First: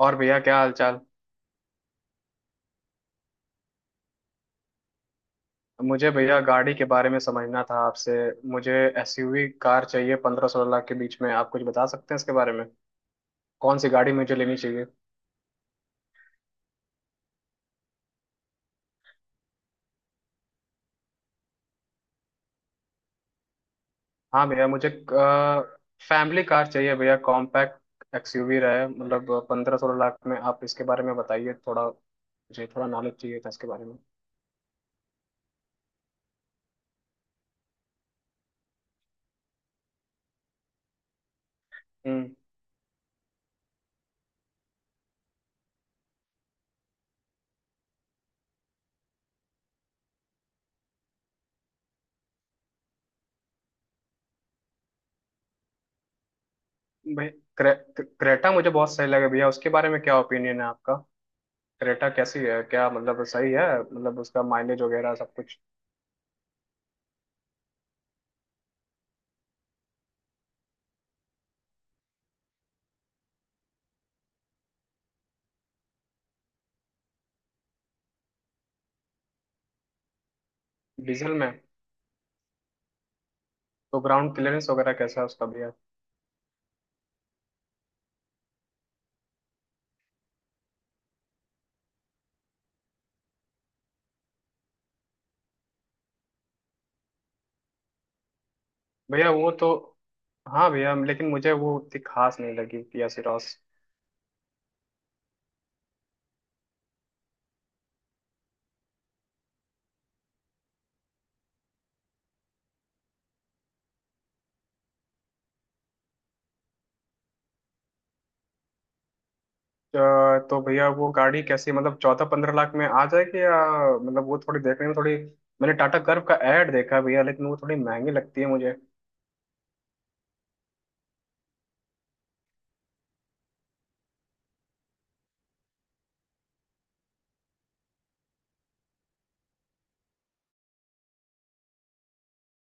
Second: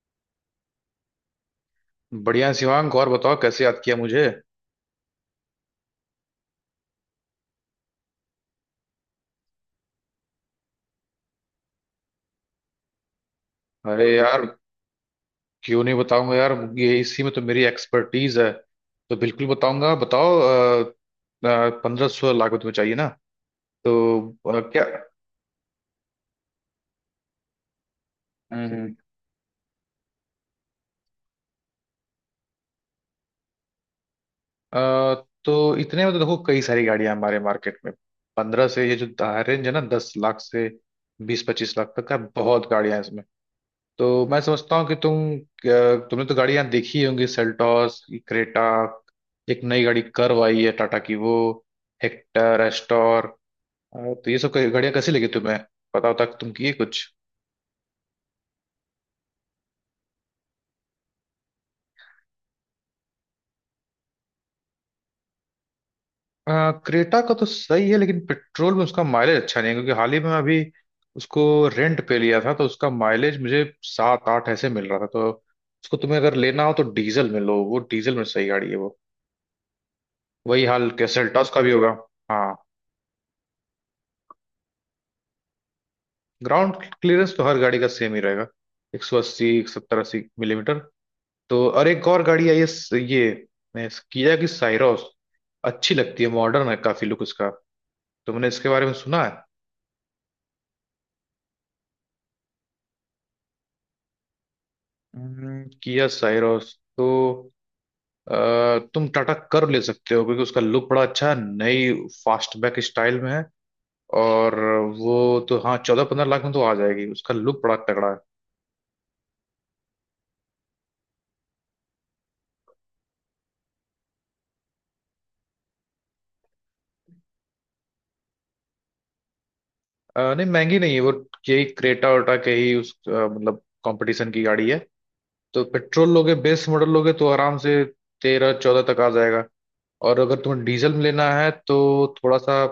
और भैया क्या हाल चाल। बढ़िया शिवांग, और बताओ कैसे याद किया मुझे। मुझे भैया गाड़ी के बारे में समझना था आपसे। मुझे एसयूवी कार चाहिए, पंद्रह सोलह लाख के बीच में। आप कुछ बता सकते हैं इसके बारे में? कौन सी अरे गाड़ी मुझे यार, लेनी चाहिए? क्यों नहीं बताऊंगा यार। ये इसी में तो मेरी एक्सपर्टीज है, तो बिल्कुल बताऊंगा, बताओ। पंद्रह सोलह लाख में तुम्हें चाहिए ना? तो हाँ भैया, क्या? मुझे फैमिली कार चाहिए भैया, कॉम्पैक्ट एक्सयूवी रहे। हम्म मतलब पंद्रह सोलह लाख में आप इसके बारे में बताइए, थोड़ा मुझे थोड़ा नॉलेज चाहिए था इसके बारे में। अ, तो इतने में तो देखो, कई सारी गाड़ियां हमारे मार्केट में। पंद्रह से ये जो रेंज है ना, दस लाख से बीस पच्चीस लाख तक का हम्म। बहुत गाड़ियां हैं इसमें। तो मैं समझता हूँ कि तुम तुमने तो गाड़ियां देखी होंगी, सेल्टॉस, क्रेटा, एक नई गाड़ी कर्व आई है टाटा की वो, हेक्टर, एस्टोर अ, तो ये सब गाड़ियां कैसी लगी तुम्हें, पता होता तुम किए कुछ। भाई, क्रे, क्रेटा मुझे बहुत सही लगे भैया। उसके बारे में क्या ओपिनियन है आपका? क्रेटा कैसी है? क्या मतलब सही है? मतलब उसका माइलेज वगैरह सब कुछ। अ, क्रेटा का तो सही है, लेकिन पेट्रोल में उसका माइलेज अच्छा नहीं है, क्योंकि हाल ही में मैं अभी उसको रेंट पे लिया था, तो उसका माइलेज मुझे सात आठ ऐसे मिल रहा था। तो उसको तुम्हें अगर लेना हो तो डीजल में लो, वो डीजल में सही गाड़ी है वो। वही हाल के डीजल सेल्टॉस में? का भी होगा। हाँ। तो ग्राउंड क्लियरेंस वगैरह कैसा है उसका भैया? ग्राउंड क्लियरेंस तो हर गाड़ी का सेम ही रहेगा, एक सौ अस्सी, एक सत्तर अस्सी मिलीमीटर। तो और एक और गाड़ी आई है ये किया की साइरोस, अच्छी लगती है, मॉडर्न है, काफी लुक उसका। तुमने इसके बारे में सुना है? भैया वो तो। हाँ भैया, लेकिन मुझे वो उतनी खास नहीं लगी किया सिरॉस। किया साइरोस तो अ, तुम टाटा कर्व ले सकते हो, क्योंकि उसका लुक बड़ा अच्छा है, नई फास्टबैक स्टाइल में है। और वो तो हाँ, चौदह पंद्रह लाख में तो आ जाएगी, उसका लुक बड़ा तगड़ा है। अ, तो भैया वो गाड़ी कैसी? मतलब चौदह पंद्रह लाख में आ जाएगी या मतलब वो थोड़ी देखने में थोड़ी। मैंने टाटा कर्व का ऐड देखा है भैया, लेकिन वो थोड़ी महंगी लगती है मुझे। नहीं, महंगी नहीं है वो, यही क्रेटा वेटा के ही उस मतलब कंपटीशन की गाड़ी है। तो पेट्रोल लोगे, बेस मॉडल लोगे, तो आराम से तेरह चौदह तक आ जाएगा। और अगर तुम्हें डीजल में लेना है, तो थोड़ा सा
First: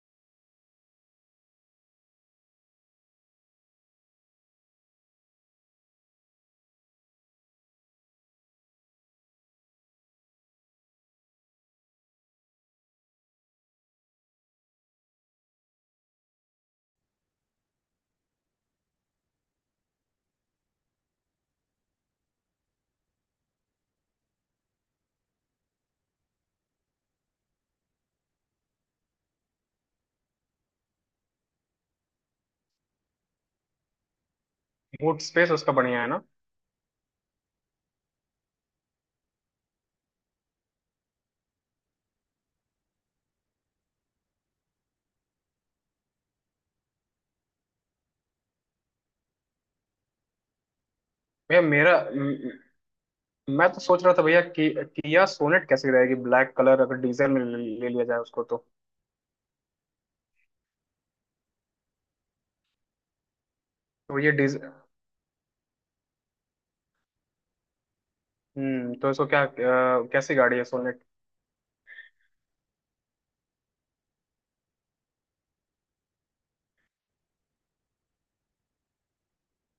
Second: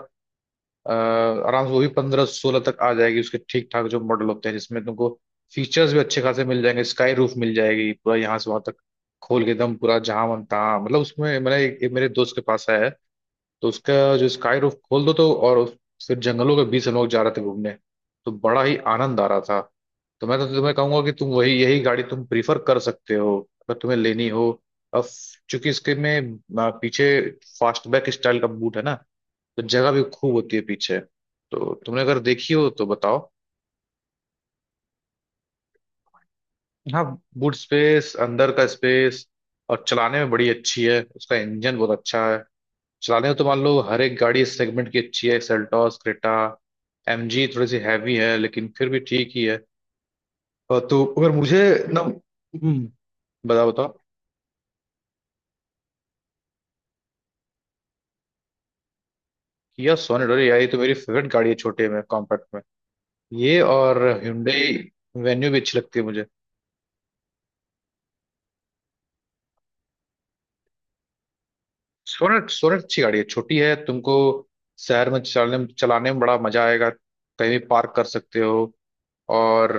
आराम से वो भी पंद्रह सोलह तक आ जाएगी। उसके ठीक ठाक जो मॉडल होते हैं जिसमें तुमको फीचर्स भी अच्छे खासे मिल जाएंगे, स्काई रूफ मिल जाएगी, पूरा यहाँ से वहां तक खोल के, एकदम पूरा जहाँ मन तहाँ, मतलब उसमें मैंने एक मेरे दोस्त के पास आया है, तो उसका जो स्काई रूफ खोल दो तो, और फिर जंगलों के बीच हम लोग जा रहे थे घूमने, तो बड़ा ही आनंद आ रहा था। तो मैं तो तुम्हें कहूंगा कि तुम वही, यही गाड़ी तुम प्रीफर कर सकते हो, अगर तुम्हें लेनी हो। अब चूंकि इसके में पीछे फास्टबैक स्टाइल का बूट है ना, तो जगह भी खूब होती है पीछे। तो तुमने अगर देखी हो तो बताओ। बूट स्पेस उसका बढ़िया है ना? हाँ, बूट स्पेस, अंदर का स्पेस, और चलाने में बड़ी अच्छी है, उसका इंजन बहुत अच्छा है। चलाने में तो मान लो हर एक गाड़ी इस सेगमेंट की अच्छी है, सेल्टॉस, क्रेटा, एमजी थोड़ी सी हैवी है लेकिन फिर भी ठीक ही है। और तो अगर मुझे भैया मेरा ना। म- मैं बताओ तो बताओ। सोच रहा था भैया कि किया सोनेट कैसी रहेगी, ब्लैक कलर, अगर डीजल में ले ले लिया जाए उसको तो। किया सोनेट, अरे यार, ये तो मेरी फेवरेट गाड़ी है छोटे में, कॉम्पैक्ट में। ये और तो ये Hyundai डीजल। वेन्यू भी अच्छी लगती है मुझे। हम्म। तो इसको क्या कैसी गाड़ी है? सोनेट, सोनेट अच्छी गाड़ी है, छोटी है, तुमको शहर में चलने चलाने में बड़ा मजा आएगा, कहीं भी पार्क कर सकते हो। और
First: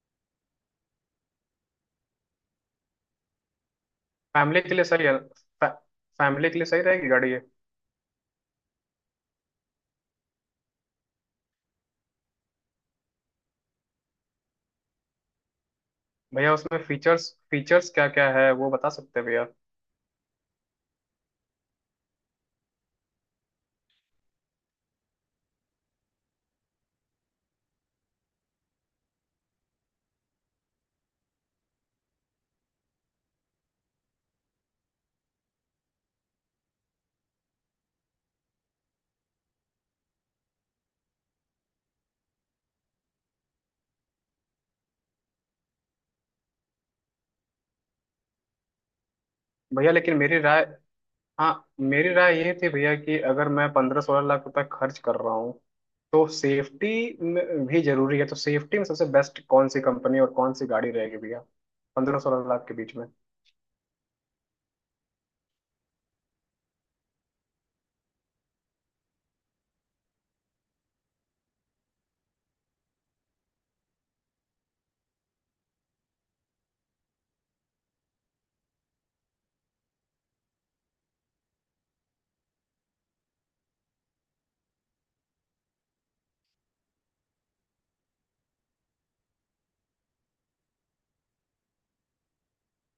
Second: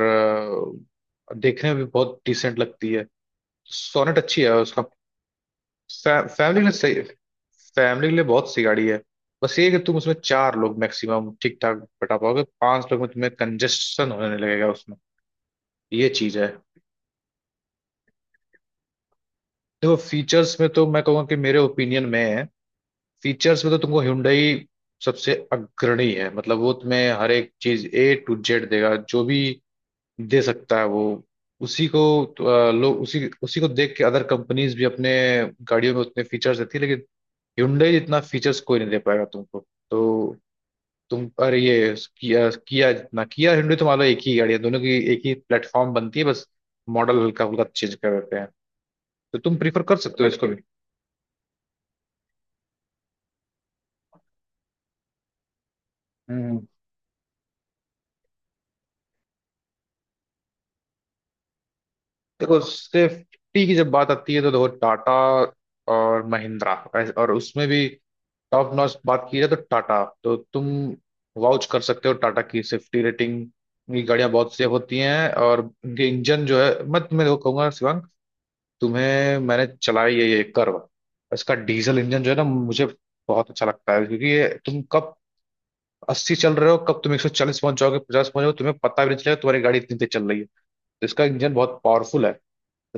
देखने में भी बहुत डिसेंट लगती है। सोनेट अच्छी है फैमिली के उसका। लिए सही है? फैमिली के फैमिली लिए के लिए सही सही, रहेगी गाड़ी ये? फैमिली के लिए बहुत सी गाड़ी है। बस ये है कि तुम उसमें चार लोग मैक्सिमम ठीक ठाक बैठा पाओगे, पांच लोग में तुम्हें कंजेशन होने लगेगा उसमें, ये चीज है। भैया उसमें फीचर्स, क्या क्या है वो बता सकते हैं भैया? देखो, फीचर्स में तो मैं कहूँगा कि मेरे ओपिनियन में है, फीचर्स में तो तुमको Hyundai सबसे अग्रणी है, मतलब वो तुम्हें हर एक चीज ए टू जेड देगा, जो भी दे सकता है वो उसी को। तो, लोग उसी उसी को देख के अदर कंपनीज भी अपने गाड़ियों में उतने फीचर्स देती है, लेकिन Hyundai जितना फीचर्स कोई नहीं दे पाएगा तुमको। तो तुम, अरे ये किया, किया जितना किया Hyundai तो मान लो एक ही गाड़ी है दोनों की, एक ही प्लेटफॉर्म बनती है, बस मॉडल हल्का फुल्का चेंज कर देते हैं। तो तुम प्रीफर भैया कर लेकिन सकते हो मेरी इसको भी। राय हाँ मेरी राय ये थी भैया कि अगर मैं पंद्रह सोलह लाख रुपए खर्च कर रहा हूँ तो हम्म। सेफ्टी में भी जरूरी है। तो सेफ्टी में सबसे बेस्ट कौन सी कंपनी और कौन सी गाड़ी रहेगी भैया, पंद्रह सोलह देखो, लाख के बीच में? सेफ्टी की जब बात आती है तो देखो, टाटा और महिंद्रा और उसमें भी टॉप नॉच बात की जाए तो टाटा, तो तुम वाउच कर सकते हो, टाटा की सेफ्टी रेटिंग की गाड़ियां बहुत सेफ होती हैं, और उनके इंजन जो है, मैं तुम्हें देखो कहूंगा शिवांग, तुम्हें मैंने चलाई है ये कर्व, इसका डीजल इंजन जो है ना, मुझे बहुत अच्छा लगता है, क्योंकि ये तुम कब अस्सी चल रहे हो, कब तुम एक सौ चालीस पहुंच जाओगे, पचास पहुंच जाओगे, तुम्हें पता भी नहीं चलेगा तुम्हारी गाड़ी इतनी तेज चल रही है। तो इसका इंजन बहुत पावरफुल है। तो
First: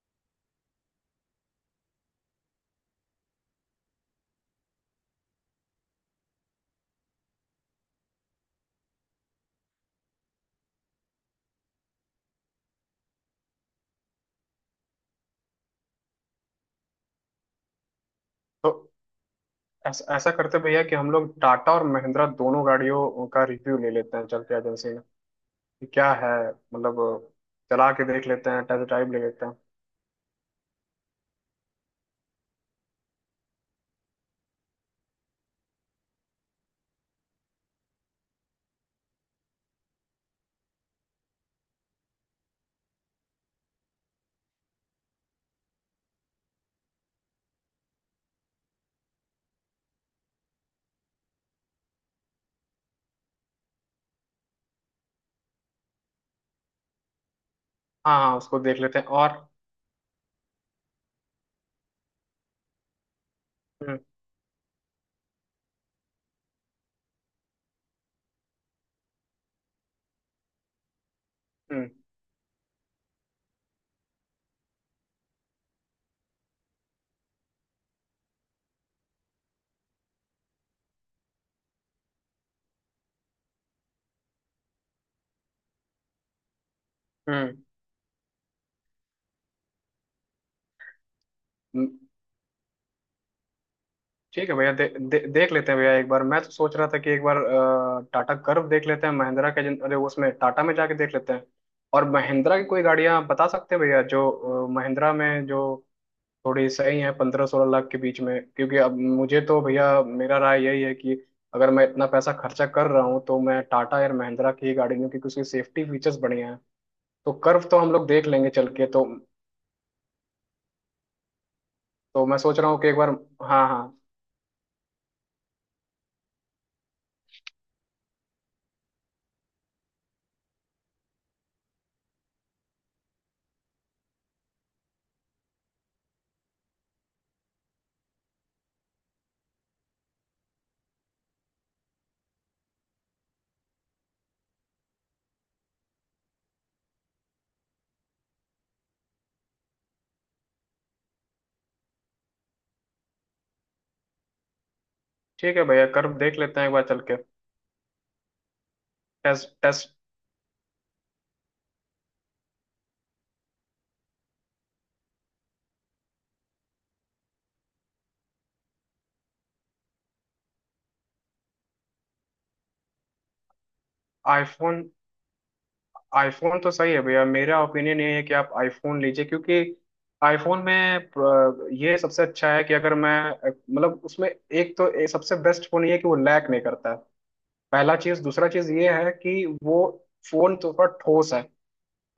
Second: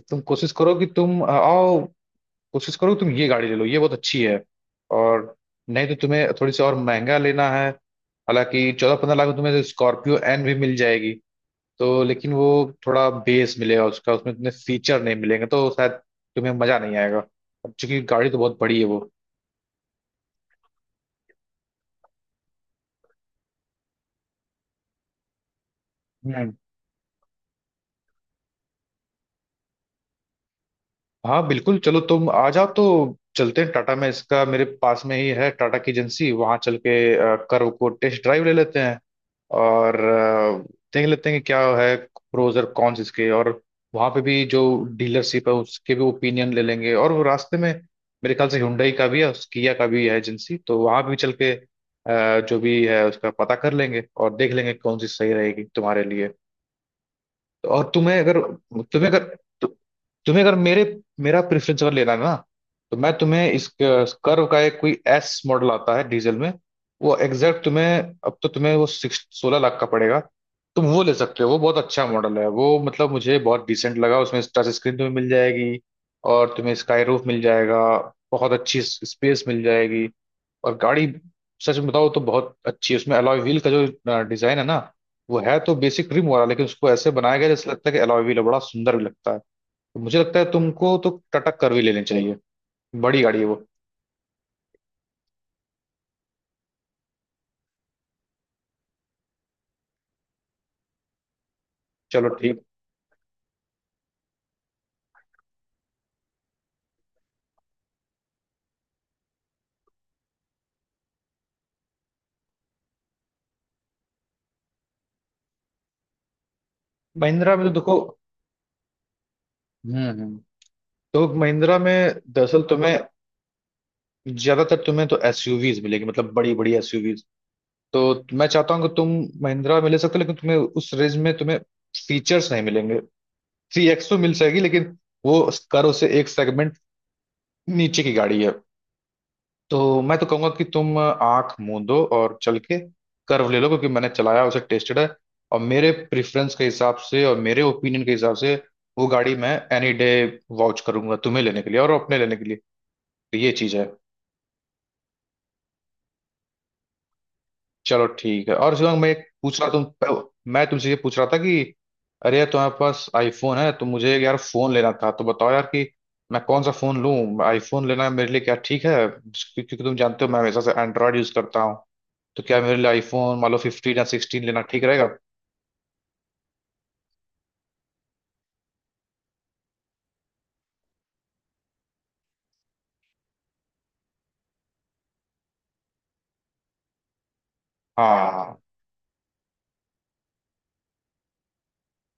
तुम कोशिश करो कि तुम आओ, कोशिश करो कि तुम ये गाड़ी ले लो, ये बहुत अच्छी है। और नहीं तो तुम्हें थोड़ी सी और महंगा लेना है। हालांकि चौदह पंद्रह लाख में तुम्हें स्कॉर्पियो एन भी मिल जाएगी। तो लेकिन वो थोड़ा बेस मिलेगा उसका, उसमें तुम्हें फीचर नहीं मिलेंगे, तो शायद तुम्हें मजा नहीं आएगा। अब चूंकि गाड़ी तो बहुत बड़ी है तो वो। ऐसा ऐसा करते भैया कि हम लोग टाटा और महिंद्रा दोनों गाड़ियों का रिव्यू ले लेते हैं चल के एजेंसी में, कि क्या है हम्म। मतलब। चला के देख लेते हैं, टेस्ट ड्राइव ले लेते हैं। हाँ बिल्कुल, चलो तुम आ जाओ तो चलते हैं टाटा में, इसका मेरे पास में ही है टाटा की एजेंसी, वहां चल के कर्व को टेस्ट ड्राइव ले लेते हैं, और देख लेते हैं कि क्या है प्रोज और कॉन्स इसके। और वहां पे भी जो डीलरशिप है उसके भी ओपिनियन ले लेंगे। और वो रास्ते में मेरे ख्याल से Hyundai का भी है, उस किया का भी है एजेंसी, तो वहां भी चल के जो भी है उसका पता कर लेंगे और देख लेंगे कौन सी सही रहेगी तुम्हारे लिए। और हाँ तुम्हें हाँ, अगर, उसको देख लेते हैं तुम्हें अगर और। तु, तुम्हें अगर मेरे मेरा प्रेफरेंस अगर लेना है ना, तो मैं तुम्हें इस हम्म कर्व का एक कोई एस मॉडल आता है डीजल में, वो एग्जैक्ट तुम्हें, अब तो तुम्हें वो सिक्स सोलह लाख का पड़ेगा, तुम वो ले सकते हो, वो बहुत हम्म। अच्छा मॉडल है वो, मतलब मुझे बहुत डिसेंट लगा। उसमें टच स्क्रीन तुम्हें मिल जाएगी, और तुम्हें स्काई रूफ मिल जाएगा, बहुत अच्छी स्पेस मिल जाएगी, और गाड़ी सच में बताओ तो बहुत अच्छी है, उसमें अलॉय व्हील का जो डिजाइन है ना, वो है तो बेसिक रिम वाला, लेकिन उसको ऐसे बनाया गया हम्म जैसे लगता है कि अलॉय व्हील है, बड़ा सुंदर भी लगता है। तो मुझे लगता है तुमको तो टटक कर भी ले हम्म। लेनी चाहिए, बड़ी गाड़ी है वो। ठीक है भैया, दे, दे, देख लेते हैं भैया एक बार। मैं तो सोच रहा था कि एक बार टाटा कर्व देख लेते हैं महिंद्रा के, अरे उसमें टाटा में जाके देख लेते हैं। और चलो महिंद्रा ठीक। की कोई गाड़ियां आप बता सकते हैं भैया जो महिंद्रा में जो थोड़ी सही है पंद्रह सोलह लाख के बीच में? क्योंकि अब मुझे तो भैया मेरा राय यही है कि अगर मैं इतना पैसा खर्चा कर रहा हूँ तो मैं टाटा या महिंद्रा की ही गाड़ी लूँ क्योंकि उसकी सेफ्टी फीचर्स बढ़िया हैं। तो महिंद्रा कर्व में तो तो हम देखो। लोग देख लेंगे चल के तो। हम्म। तो महिंद्रा में तो मैं सोच दरअसल रहा हूँ कि एक तुम्हें बार। हाँ हाँ। ज्यादातर तुम्हें तो एसयूवीज मिलेगी, मतलब बड़ी बड़ी एसयूवीज। तो मैं चाहता हूँ कि तुम महिंद्रा में ले सकते हो, लेकिन तुम्हें उस रेंज में तुम्हें फीचर्स नहीं मिलेंगे। थ्री एक्स तो मिल जाएगी, लेकिन वो कर्व से एक सेगमेंट नीचे की गाड़ी है। तो मैं तो कहूंगा कि तुम आंख मूंदो और चल के कर्व ले लो, क्योंकि मैंने चलाया उसे, टेस्टेड है। और मेरे प्रेफरेंस के हिसाब से और मेरे ओपिनियन के हिसाब से वो गाड़ी मैं एनी डे वाउच करूंगा तुम्हें लेने के लिए और अपने लेने के लिए। तो ये चीज है। ठीक है भैया, कर देख लेते हैं एक बार चल के। चलो ठीक है। और शिवंग, मैं एक टेस्ट पूछ रहा तुम, टेस्ट। मैं तुमसे ये पूछ रहा था कि अरे यार तुम्हारे पास आईफोन है, तो मुझे यार फोन लेना था, तो बताओ यार कि मैं कौन सा फोन लूं। आईफोन लेना मेरे लिए क्या ठीक है, क्योंकि तुम जानते हो मैं हमेशा से एंड्रॉयड यूज करता हूँ। तो क्या मेरे लिए आईफोन मान लो फिफ्टीन या सिक्सटीन लेना आईफोन। ठीक रहेगा? आईफोन, तो सही है भैया। मेरा ओपिनियन ये है कि आप आईफोन लीजिए, क्योंकि आईफोन में ये सबसे अच्छा है कि अगर मैं मतलब उसमें एक तो ये सबसे बेस्ट फोन ये है कि वो लैग नहीं करता है। पहला चीज। दूसरा हाँ। चीज ये है कि वो फोन तो थोड़ा ठोस है।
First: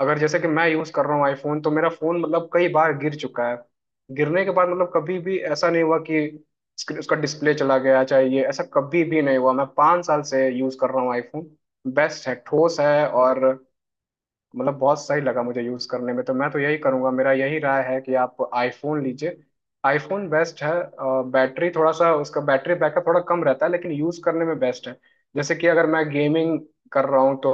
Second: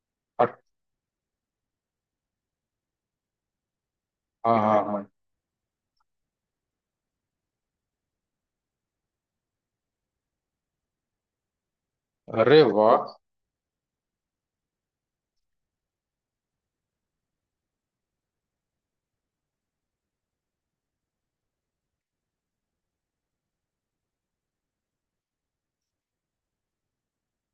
अगर जैसे कि अट- मैं यूज कर रहा हूँ आईफोन, तो मेरा फोन मतलब कई बार गिर चुका है। गिरने के हाँ बाद हाँ मतलब हाँ हाँ। कभी भी ऐसा नहीं हुआ कि उसका डिस्प्ले चला गया चाहिए, ऐसा कभी भी नहीं हुआ। मैं पाँच साल से यूज कर रहा हूँ आईफोन। बेस्ट है, अरे ठोस वाह। है और मतलब बहुत सही लगा मुझे यूज करने में। तो मैं तो यही करूंगा, मेरा यही राय है कि आप आईफोन लीजिए। आईफोन बेस्ट है। बैटरी थोड़ा सा, उसका बैटरी बैकअप थोड़ा कम रहता है लेकिन यूज करने में बेस्ट है। जैसे कि अगर मैं गेमिंग कर रहा हूँ तो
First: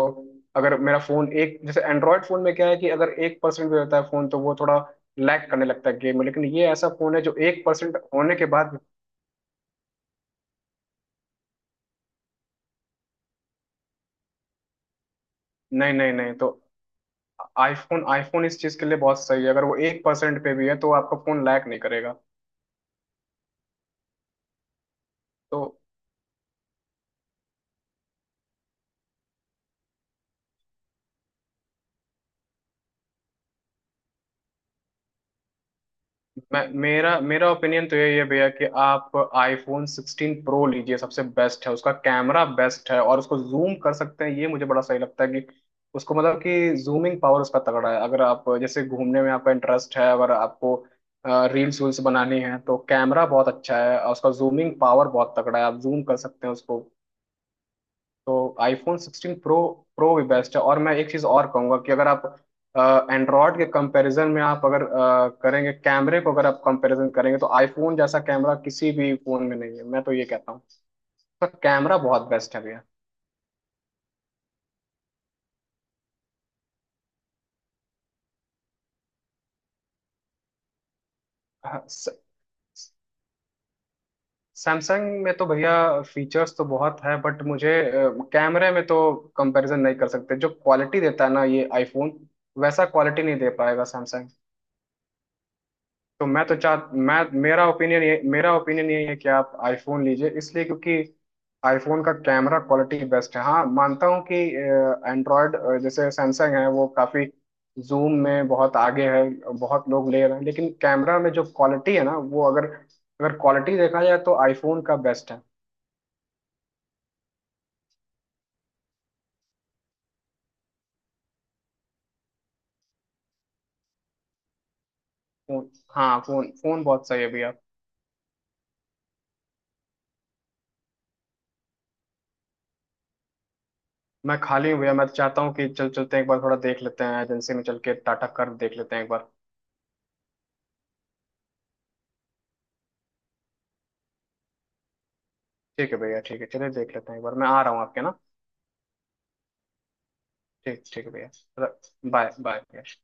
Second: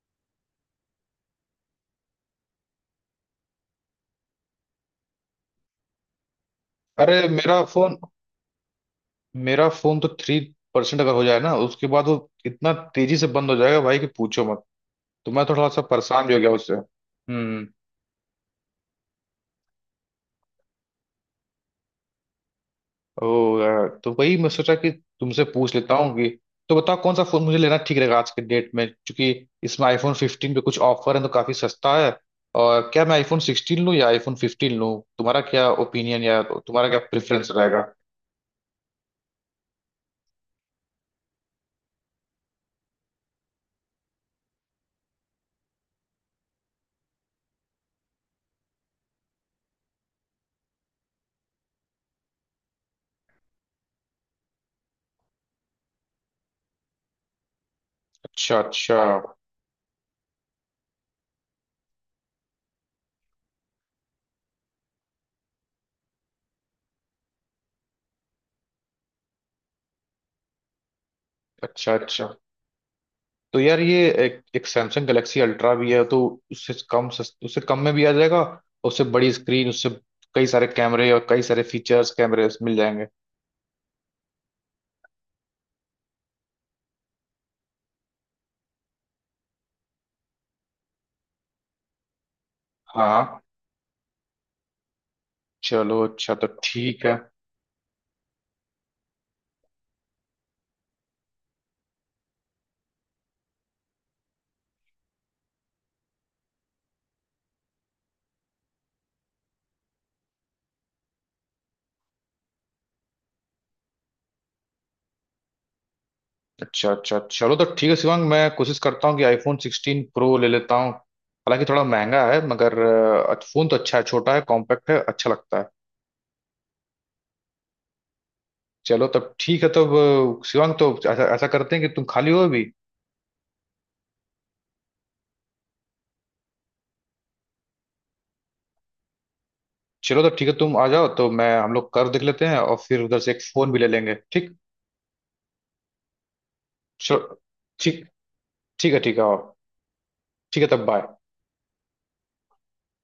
अगर मेरा फोन एक, जैसे एंड्रॉयड फोन में क्या है कि अगर एक परसेंट भी होता है फोन तो वो थोड़ा लैग करने लगता है गेम में। लेकिन ये ऐसा फोन अरे है जो मेरा एक फोन, परसेंट होने के बाद। मेरा फोन तो थ्री परसेंट अगर हो जाए ना, उसके बाद वो इतना तेजी से बंद हो जाएगा भाई कि पूछो मत। तो मैं थोड़ा सा नहीं नहीं परेशान नहीं। भी हो गया तो उससे। हम्म। आईफोन, आईफोन इस चीज के लिए बहुत सही है। अगर वो एक परसेंट पे भी है तो आपका फोन लैग नहीं करेगा। ओ यार, तो वही मैं सोचा कि तुमसे पूछ तो लेता हूँ कि, तो बताओ कौन सा फोन मुझे लेना ठीक रहेगा आज के डेट में, क्योंकि इसमें आईफोन 15 पे कुछ ऑफर है, तो काफी सस्ता है। और क्या मैं आईफोन 16 लूँ या आईफोन 15 लूँ, तुम्हारा क्या ओपिनियन या मैं तुम्हारा क्या मेरा प्रेफरेंस मेरा रहेगा? ओपिनियन तो यही है भैया कि आप आईफोन 16 प्रो लीजिए, सबसे बेस्ट है। उसका कैमरा बेस्ट है और उसको जूम कर सकते हैं, ये मुझे बड़ा सही लगता है। कि उसको मतलब कि जूमिंग पावर उसका तगड़ा है। अगर आप जैसे घूमने में आपका इंटरेस्ट है, अगर आपको रील्स वील्स बनानी है तो कैमरा बहुत अच्छा है और उसका जूमिंग पावर बहुत तगड़ा है, आप जूम कर सकते हैं उसको। तो अच्छा आईफोन अच्छा। Sixteen Pro. प्रो भी बेस्ट है। और मैं एक चीज़ और कहूँगा कि अगर आप एंड्रॉयड के कंपैरिजन में आप अगर करेंगे कैमरे को, अगर आप कंपैरिजन करेंगे, तो आईफोन जैसा कैमरा किसी भी फोन में नहीं है, मैं तो ये कहता हूँ। उसका अच्छा कैमरा बहुत अच्छा। बेस्ट है भैया। तो यार ये एक सैमसंग गैलेक्सी अल्ट्रा भी है, तो उससे कम, उससे कम में भी आ जाएगा, और उससे बड़ी स्क्रीन, उससे कई सारे कैमरे और कई सारे हाँ, फीचर्स कैमरे मिल जाएंगे। सैमसंग में तो भैया फीचर्स तो बहुत है, बट मुझे कैमरे में तो कंपैरिजन नहीं कर सकते। जो क्वालिटी देता है ना ये आईफोन, वैसा क्वालिटी नहीं हाँ। दे पाएगा सैमसंग। चलो, तो अच्छा मैं तो तो चाह ठीक है। मैं मेरा ओपिनियन यही है कि आप आईफोन लीजिए इसलिए, क्योंकि आईफोन का कैमरा क्वालिटी बेस्ट है। हाँ मानता हूँ कि एंड्रॉयड जैसे सैमसंग है, वो काफ़ी जूम में बहुत आगे है, बहुत लोग ले रहे हैं, लेकिन कैमरा में जो क्वालिटी है ना, वो अगर, क्वालिटी देखा जाए तो आईफोन का बेस्ट है। अच्छा अच्छा, चलो तो ठीक है शिवांग, मैं कोशिश करता हूँ कि आईफोन सिक्सटीन प्रो ले लेता हूँ, हालांकि थोड़ा महंगा है, मगर फोन तो अच्छा है, छोटा है, कॉम्पैक्ट है, अच्छा लगता है। फोन। हाँ, फोन फोन बहुत सही है भैया। चलो तब ठीक है। तब शिवांग तो ऐसा ऐसा करते हैं कि तुम खाली हो अभी? मैं खाली हूँ भैया, मैं तो चाहता हूँ कि चल चलते हैं एक बार, थोड़ा देख लेते हैं एजेंसी में चल के, टाटा कर्व देख लेते हैं एक बार। चलो तो ठीक है, तुम आ जाओ तो मैं, हम लोग कर देख लेते हैं, और फिर उधर से एक फोन भी ले लेंगे। ठीक? ठीक है भैया, ठीक है, चलिए देख लेते हैं एक बार, चलो। मैं आ रहा हूँ आपके ठीक। ना। ठीक है, ठीक है। और ठीक है ठीक, तब, ठीक बाय। है भैया। बाय बाय भैया।